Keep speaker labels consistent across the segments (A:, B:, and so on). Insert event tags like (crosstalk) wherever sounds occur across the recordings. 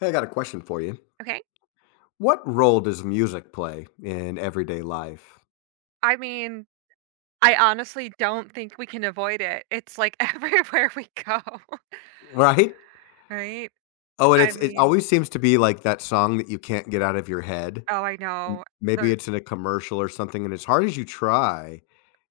A: Hey, I got a question for you.
B: Okay.
A: What role does music play in everyday life?
B: I mean, I honestly don't think we can avoid it. It's like (laughs) everywhere we go, (laughs)
A: Right?
B: right?
A: Oh, and
B: I
A: it
B: mean,
A: always seems to be like that song that you can't get out of your head.
B: oh, I know.
A: Maybe
B: The,
A: it's in a commercial or something, and as hard as you try,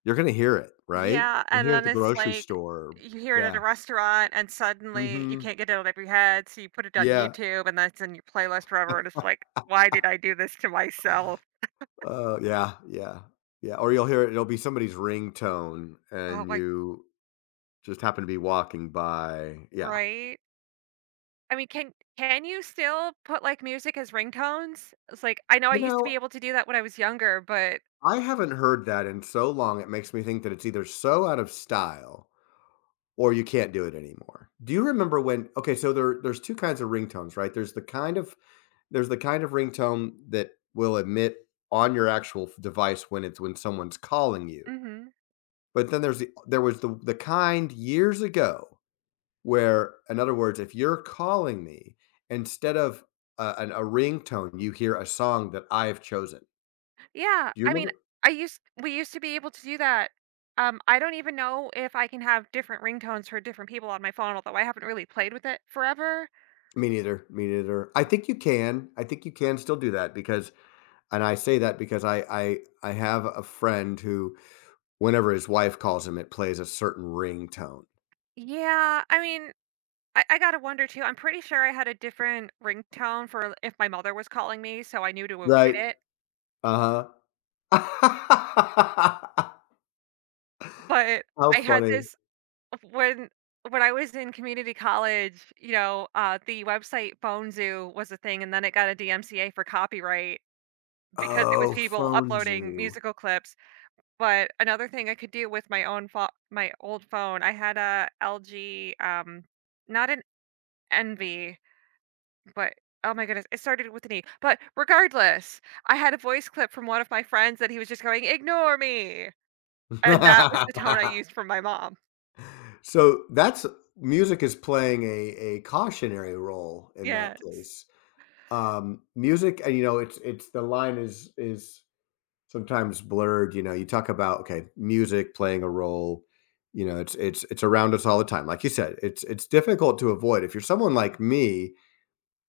A: you're gonna hear it, right?
B: yeah.
A: You
B: And
A: hear it at
B: then
A: the
B: it's
A: grocery
B: like
A: store.
B: you hear it at a
A: Yeah.
B: restaurant and suddenly you
A: hmm
B: can't get it out of your head. So you put it on
A: Yeah.
B: YouTube and that's in your playlist forever. And it's like, why did I do this to myself?
A: Yeah. Yeah. Yeah. Or you'll hear it. It'll be somebody's ringtone,
B: Oh,
A: and
B: like,
A: you just happen to be walking by. Yeah.
B: right. I mean, can you still put like music as ringtones? It's like I know I
A: You
B: used to
A: know,
B: be able to do that when I was younger, but
A: I haven't heard that in so long, it makes me think that it's either so out of style or you can't do it anymore. Do you remember when okay, so there's 2 kinds of ringtones, right? There's the kind of ringtone that will emit on your actual f device when it's when someone's calling you.
B: mhm.
A: But then there was the kind years ago where, in other words, if you're calling me, instead of a ringtone, you hear a song that I've chosen.
B: Yeah,
A: Do you
B: I mean,
A: remember?
B: I used we used to be able to do that. I don't even know if I can have different ringtones for different people on my phone, although I haven't really played with it forever.
A: Me neither. Me neither. I think you can. I think you can still do that because, and I say that because I have a friend who, whenever his wife calls him, it plays a certain ringtone.
B: Yeah, I mean, I gotta wonder too. I'm pretty sure I had a different ringtone for if my mother was calling me, so I knew to avoid
A: Right.
B: it.
A: Uh huh. (laughs)
B: But
A: How
B: I had
A: funny.
B: this when when I was in community college, you know, the website Phone Zoo was a thing, and then it got a DMCA for copyright because it was
A: Oh,
B: people
A: phone
B: uploading
A: zoo.
B: musical clips. But another thing I could do with my own pho my old phone, I had a LG, not an Envy, but oh my goodness, it started with an E. But regardless, I had a voice clip from one of my friends that he was just going, "Ignore me," and that was
A: (laughs)
B: the tone I used from my mom.
A: So that's music is playing a cautionary role in that
B: Yes.
A: case. Music, and you know, it's the line is sometimes blurred. You know, you talk about okay, music playing a role. You know, it's around us all the time. Like you said, it's difficult to avoid. If you're someone like me,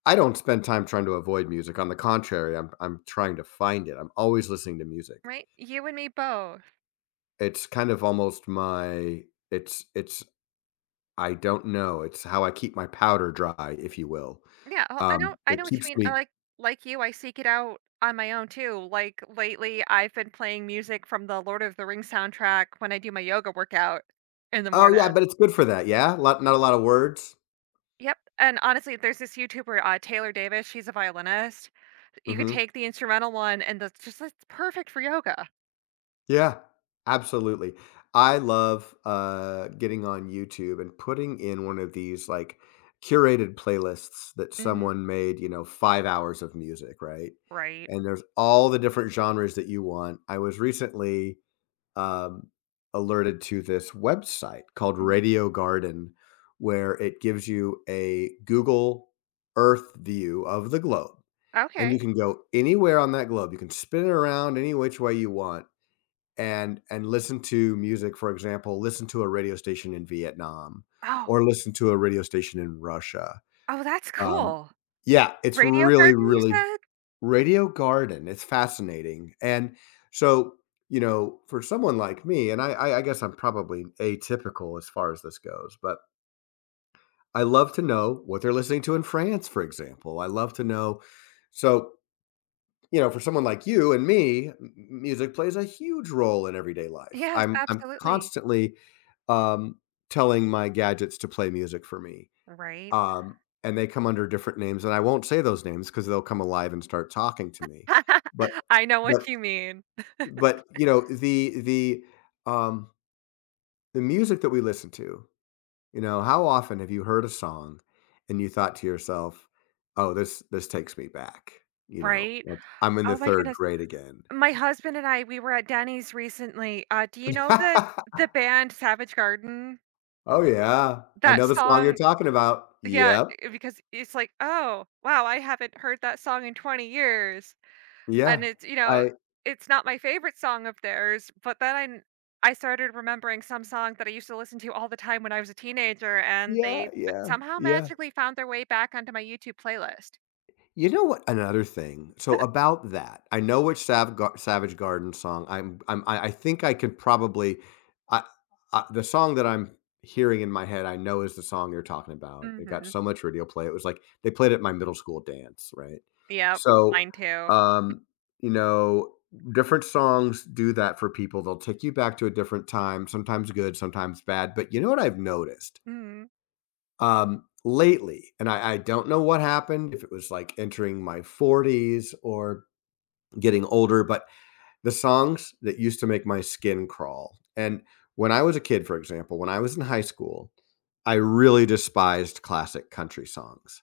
A: I don't spend time trying to avoid music. On the contrary, I'm trying to find it. I'm always listening to music.
B: Right? You and me both.
A: It's kind of almost my it's I don't know, it's how I keep my powder dry, if you will.
B: Yeah, oh, I
A: It
B: know what you
A: keeps
B: mean. I
A: me.
B: Like you, I seek it out on my own too. Like, lately, I've been playing music from the Lord of the Rings soundtrack when I do my yoga workout in the
A: Oh yeah,
B: morning.
A: but it's good for that. Yeah, not a lot of words.
B: Yep, and honestly, there's this YouTuber, Taylor Davis, she's a violinist. You could
A: hmm
B: take the instrumental one, and that's just it's perfect for yoga.
A: Yeah, absolutely. I love getting on YouTube and putting in one of these like curated playlists that
B: Mhm.
A: someone made, you know, 5 hours of music, right?
B: Right.
A: And there's all the different genres that you want. I was recently um, alerted to this website called
B: Mhm.
A: Radio Garden, where it gives you a Google Earth view of the globe. And you
B: Okay.
A: can go anywhere on that globe. You can spin it around any which way you want and listen to music, for example, listen to a radio station in Vietnam
B: Oh.
A: or listen to a radio station in Russia.
B: Oh, that's
A: Um,
B: cool.
A: yeah, it's
B: Radio
A: really,
B: Garden, you
A: really.
B: said?
A: Radio Garden. It's fascinating. And so, you know, for someone like me, and I guess I'm probably atypical as far as this goes, but I love to know what they're listening to in France, for example. I love to know. So you know, for someone like you and me, m music plays a huge role in everyday life.
B: Yes,
A: I'm
B: absolutely.
A: constantly, um, telling my gadgets to play music for me,
B: Right?
A: um, and they come under different names, and I won't say those names because 'cause they'll come alive and start talking to me.
B: (laughs)
A: But
B: I know what
A: but
B: you mean.
A: but, you know, um, the music that we listen to, you know, how often have you heard a song and you thought to yourself, "Oh, this takes me back," you know,
B: Right?
A: like, "I'm in the
B: Oh my
A: 3rd
B: goodness.
A: grade again."
B: My husband and I, we were at Denny's recently. Do you know that the
A: (laughs)
B: band Savage Garden?
A: Oh, yeah. I
B: That
A: know the song you're
B: song.
A: talking about.
B: Yeah,
A: Yep.
B: I because it's like, "Oh, wow, I haven't heard that song in 20 years." And
A: Yeah.
B: it's, you know,
A: I
B: it's not my favorite song of theirs, but then I n I started remembering some song that I used to listen to all the time when I was a teenager, and
A: Yeah,
B: they
A: yeah,
B: somehow
A: yeah.
B: magically found their way back onto my YouTube playlist.
A: You know what? Another thing. So about that, I know which Savage Garden song. I think I could probably. I, I The song that I'm hearing in my head, I know is the song you're talking about. It got
B: Mhm.
A: so much radio play. It was like they played it at my middle school dance, right?
B: Yep,
A: So,
B: mine too.
A: um, you know, different songs do that for people. They'll take you back to a different time. Sometimes good, sometimes bad. But you know what I've noticed
B: Mhm.
A: lately, and I don't know what happened, if it was, like, entering my 40s or getting older, but the songs that used to make my skin crawl, and when I was a kid, for example, when I was in high school, I really despised classic country songs.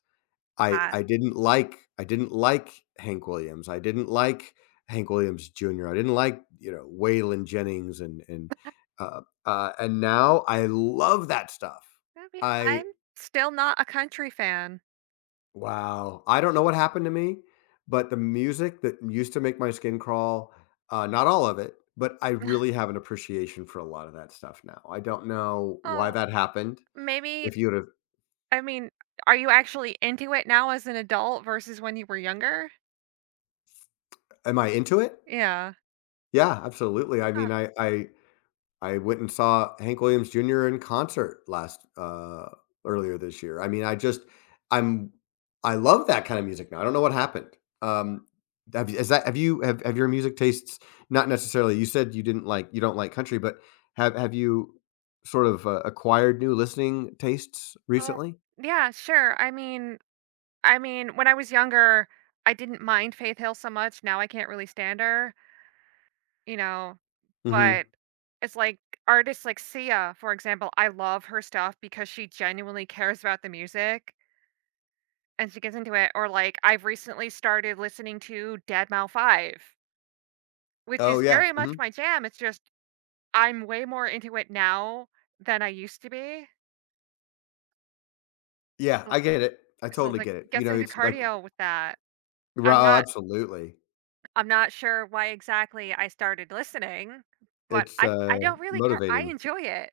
A: I
B: Ah,
A: I didn't like I didn't like Hank Williams, I didn't like Hank Williams Jr., I didn't like, you know, Waylon Jennings and and now I love that stuff. I
B: I'm still not a country fan.
A: Wow. I don't know what happened to me, but the music that used to make my skin crawl, not all of it, but I really
B: (laughs)
A: have an appreciation for a lot of that stuff now. I don't know why
B: Oh,
A: that happened.
B: maybe
A: If you would have,
B: I mean, are you actually into it now as an adult versus when you were younger?
A: am I into it?
B: Yeah.
A: Yeah, absolutely. I
B: Huh.
A: mean, I went and saw Hank Williams Jr. in concert last earlier this year. I mean, I just I'm I love that kind of music now. I don't know what happened. Um, have is that have you have your music tastes not necessarily? You said you don't like country, but have you sort of acquired new listening tastes
B: Uh,
A: recently?
B: yeah, sure. When I was younger, I didn't mind Faith Hill so much. Now I can't really stand her, you know.
A: hmm
B: But it's like artists like Sia, for example. I love her stuff because she genuinely cares about the music and she gets into it. Or like I've recently started listening to Dead Mouse Five, which
A: Oh
B: is
A: yeah,
B: very much my jam. It's just I'm way more into it now than I used to be.
A: yeah.
B: So,
A: I get it. I
B: so it's
A: totally
B: like
A: get it. You
B: get
A: know,
B: some good
A: it's like
B: cardio with that. I'm
A: raw.
B: not
A: Absolutely,
B: I'm not sure why exactly I started listening, but
A: it's
B: I don't really care. I
A: motivating.
B: enjoy it.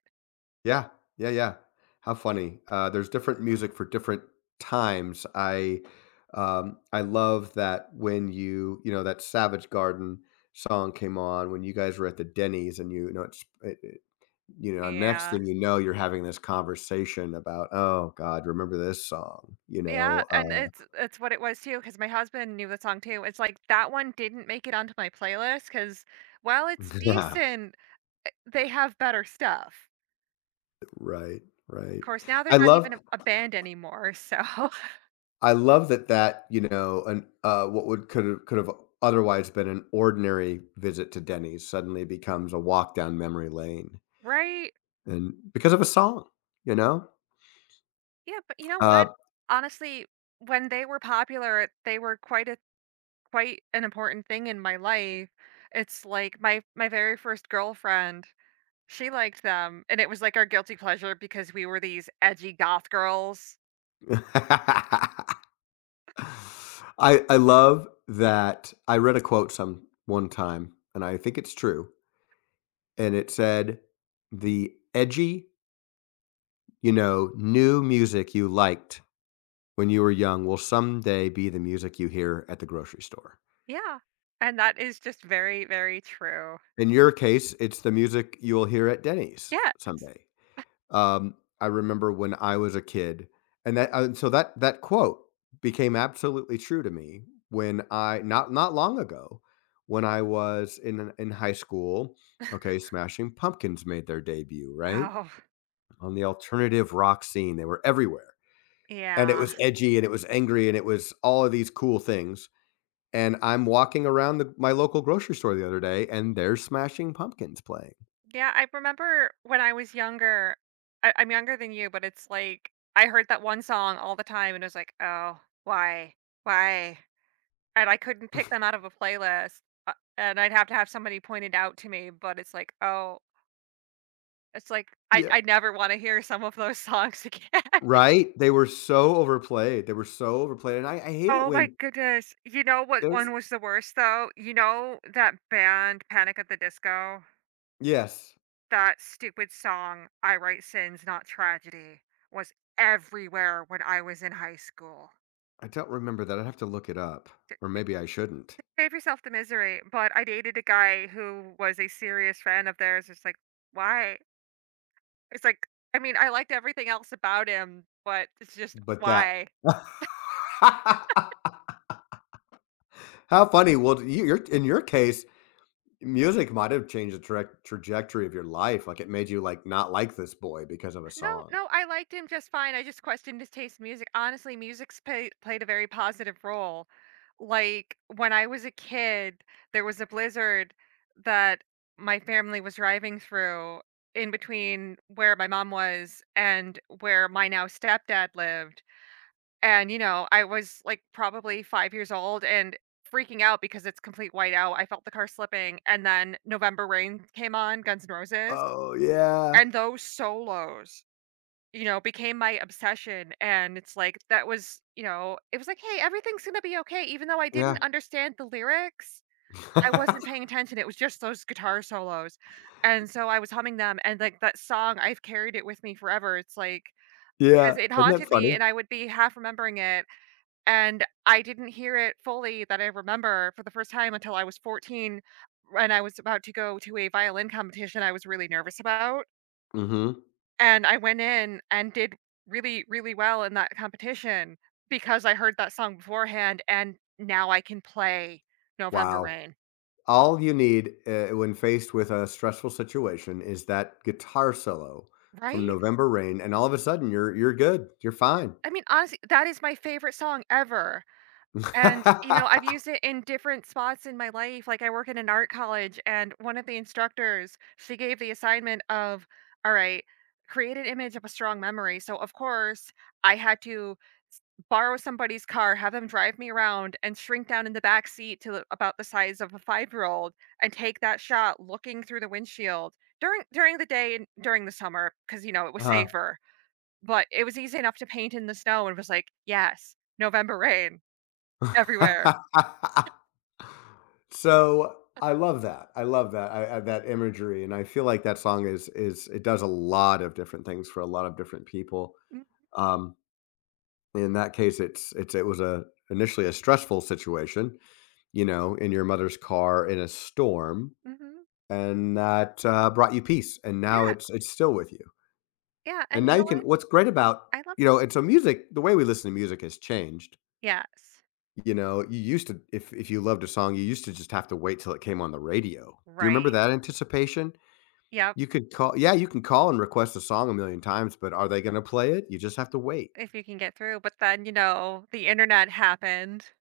A: Yeah. Yeah, yeah. How funny. There's different music for different times. I love that when you know that Savage Garden song came on when you guys were at the Denny's and you know you know, next
B: Yeah.
A: thing you know you're having this conversation about oh God, remember this song, you
B: Yeah,
A: know,
B: and it's what it was too, because my husband knew the song too. It's like that one didn't make it onto my playlist because, while it's
A: (laughs) yeah
B: decent, they have better stuff.
A: right right.
B: Of course, now they're
A: I
B: not
A: love
B: even a band anymore, so (laughs)
A: I love that that, you know, an what would could have otherwise been an ordinary visit to Denny's suddenly becomes a walk down memory lane,
B: right?
A: and because of a song, you know?
B: Yeah, but you know
A: Uh
B: what? Honestly, when they were popular, they were quite an important thing in my life. It's like my very first girlfriend, she liked them and it was like our guilty pleasure because we were these edgy goth girls.
A: (laughs) I love that. I read a quote some one time, and I think it's true, and it said, "The edgy, you know, new music you liked when you were young will someday be the music you hear at the grocery store."
B: Yeah. And that is just very very true.
A: In your case, it's the music you'll hear at Denny's
B: Yes.
A: someday. Um, I remember when I was a kid, and that that quote became absolutely true to me when I not long ago when I was in high school. Okay, Smashing Pumpkins made their debut right
B: Oh,
A: on the alternative rock scene. They were everywhere, and it
B: yeah.
A: was edgy, and it was angry, and it was all of these cool things. And I'm walking around my local grocery store the other day, and there's Smashing Pumpkins playing.
B: Yeah, I remember when I was younger. I'm younger than you, but it's like I heard that one song all the time and it was like, "Oh, why? Why?" And I couldn't pick them out of a playlist, and I'd have to have somebody point it out to me, but it's like, oh it's like,
A: Yeah.
B: I never wanna hear some of those songs again. (laughs)
A: Right? They were so overplayed. They were so overplayed, and I hate it
B: Oh my
A: when
B: goodness. You know what
A: there's
B: one was the worst though? You know that band Panic at the Disco?
A: Yes.
B: That stupid song, I Write Sins, Not Tragedy, was everywhere when I was in high school.
A: I don't remember that, I'd have to look it up,
B: D-
A: or maybe I shouldn't,
B: Save yourself the misery, but I dated a guy who was a serious fan of theirs. It's like, why? It's like, I mean, I liked everything else about him, but it's just
A: but that
B: why?
A: (laughs) How funny. Well, d you your in your case, music might have changed the trac trajectory of your life, like, it made you, like, not like this boy because of a
B: No,
A: song.
B: no, I liked him just fine. I just questioned his taste in music. Honestly, played a very positive role. Like when I was a kid, there was a blizzard that my family was driving through in between where my mom was and where my now stepdad lived. And, you know, I was, like, probably 5 years old and freaking out because it's complete whiteout, I felt the car slipping, and then November Rain came on, Guns N' Roses,
A: Oh, yeah.
B: and those solos, you know, became my obsession, and it's like, that was you know, it was like, "Hey, everything's gonna be okay," even though I
A: Yeah.
B: didn't understand the lyrics, I wasn't
A: (laughs)
B: paying attention, it was just those guitar solos, and so I was humming them, and, like, that song, I've carried it with me forever, it's like
A: Yeah.
B: because it
A: Isn't that
B: haunted me,
A: funny?
B: and I would be half remembering it and I didn't hear it fully that I remember for the first time until I was 14 and I was about to go to a violin competition I was really nervous about.
A: Mhm.
B: And I went in and did really, really well in that competition because I heard that song beforehand and now I can play November
A: Wow.
B: Rain.
A: All you need, when faced with a stressful situation is that guitar solo from
B: Right?
A: November Rain, and all of a sudden you're good, you're fine.
B: I mean, honestly, that is my favorite song ever. And, you know, I've
A: (laughs)
B: used it in different spots in my life. Like, I work in an art college, and one of the instructors, she gave the assignment of, all right, create an image of a strong memory. So, of course, I had to s- borrow somebody's car, have them drive me around, and shrink down in the back seat to about the size of a 5-year old and take that shot looking through the windshield during the day and during the summer because you know it was
A: uh
B: safer, but it was easy enough to paint in the snow and it was like yes, November Rain everywhere.
A: (laughs) So, I love that, I love that, I that imagery, and I feel like that song is it does a lot of different things for a lot of different people.
B: Mm,
A: Um, in that case, it's it was a initially a stressful situation, you know, in your mother's car in a storm.
B: mhm.
A: And that brought you peace, and now
B: Yeah,
A: it's still with you.
B: yeah,
A: And
B: and
A: now
B: you know
A: you can.
B: what?
A: What's great about
B: I love
A: you know, and so music, the way we listen to music has changed.
B: yes.
A: You know, you used to, if you loved a song, you used to just have to wait till it came on the radio. Do you remember
B: Right.
A: that anticipation?
B: Yep,
A: You could call, yeah, you can call and request a song a million times, but are they going to play it? You just have to wait.
B: if you can get through, but then, you know, the internet happened,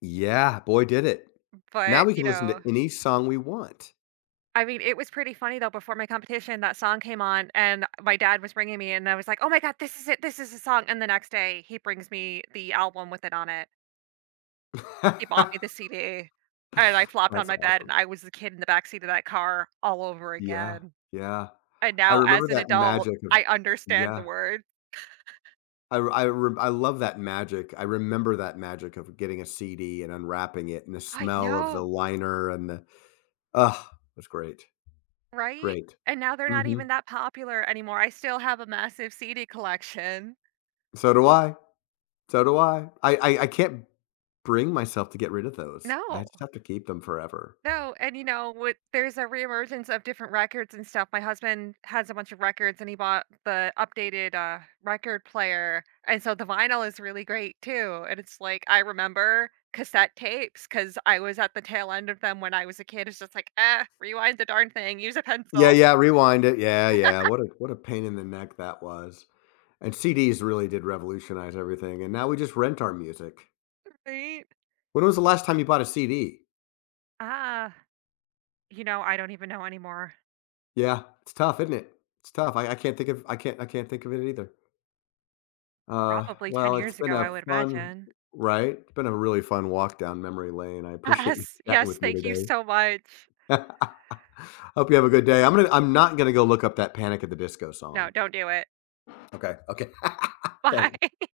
A: Yeah, boy, did it.
B: but,
A: Now we can
B: you
A: listen
B: know
A: to any song we want.
B: I mean, it was pretty funny, though, before my competition, that song came on, and my dad was bringing me, and I was like, "Oh my god, this is it, this is the song," and the next day, he brings me the album with it on it. He bought
A: (laughs)
B: me the CD, and I flopped on
A: That's
B: my bed, and
A: awesome.
B: I was the kid in the backseat of that car all over
A: Yeah,
B: again,
A: yeah.
B: and
A: I
B: now
A: remember
B: as an
A: that
B: adult,
A: magic of
B: I understand the
A: yeah.
B: words.
A: I love that magic. I remember that magic of getting a CD and unwrapping it and the
B: I
A: smell of the
B: know.
A: liner and the ah, it was great,
B: Right?
A: great.
B: And now they're not
A: Mhm.
B: even that popular anymore. I still have a massive CD collection.
A: So do I, I can't bring myself to get rid of those. I
B: No.
A: just have to keep them forever.
B: No, and, you know, with there's a reemergence of different records and stuff. My husband has a bunch of records, and he bought the updated, record player, and so the vinyl is really great too, and it's like, I remember cassette tapes because I was at the tail end of them when I was a kid. It's just like, "Eh, rewind the darn thing, use a
A: Yeah,
B: pencil."
A: yeah, rewind it. Yeah, yeah. What a pain in the neck that was. And CDs really did revolutionize everything, and now we just rent our music.
B: Right?
A: When was the last time you bought a CD?
B: Ah, you know, I don't even know anymore.
A: Yeah, it's tough, isn't it? It's tough. I can't think of it either.
B: Probably 10
A: Well, it's
B: years
A: been
B: ago,
A: a
B: I would
A: fun
B: imagine.
A: right? It's been a really fun walk down memory lane. I appreciate you
B: Yes,
A: (laughs) chatting
B: yes,
A: with me
B: thank you
A: today.
B: so much.
A: (laughs) Hope you have a good day. I'm not gonna go look up that Panic at the Disco
B: No,
A: song.
B: don't do it.
A: Okay, okay.
B: (laughs)
A: (laughs) Thanks.
B: Bye.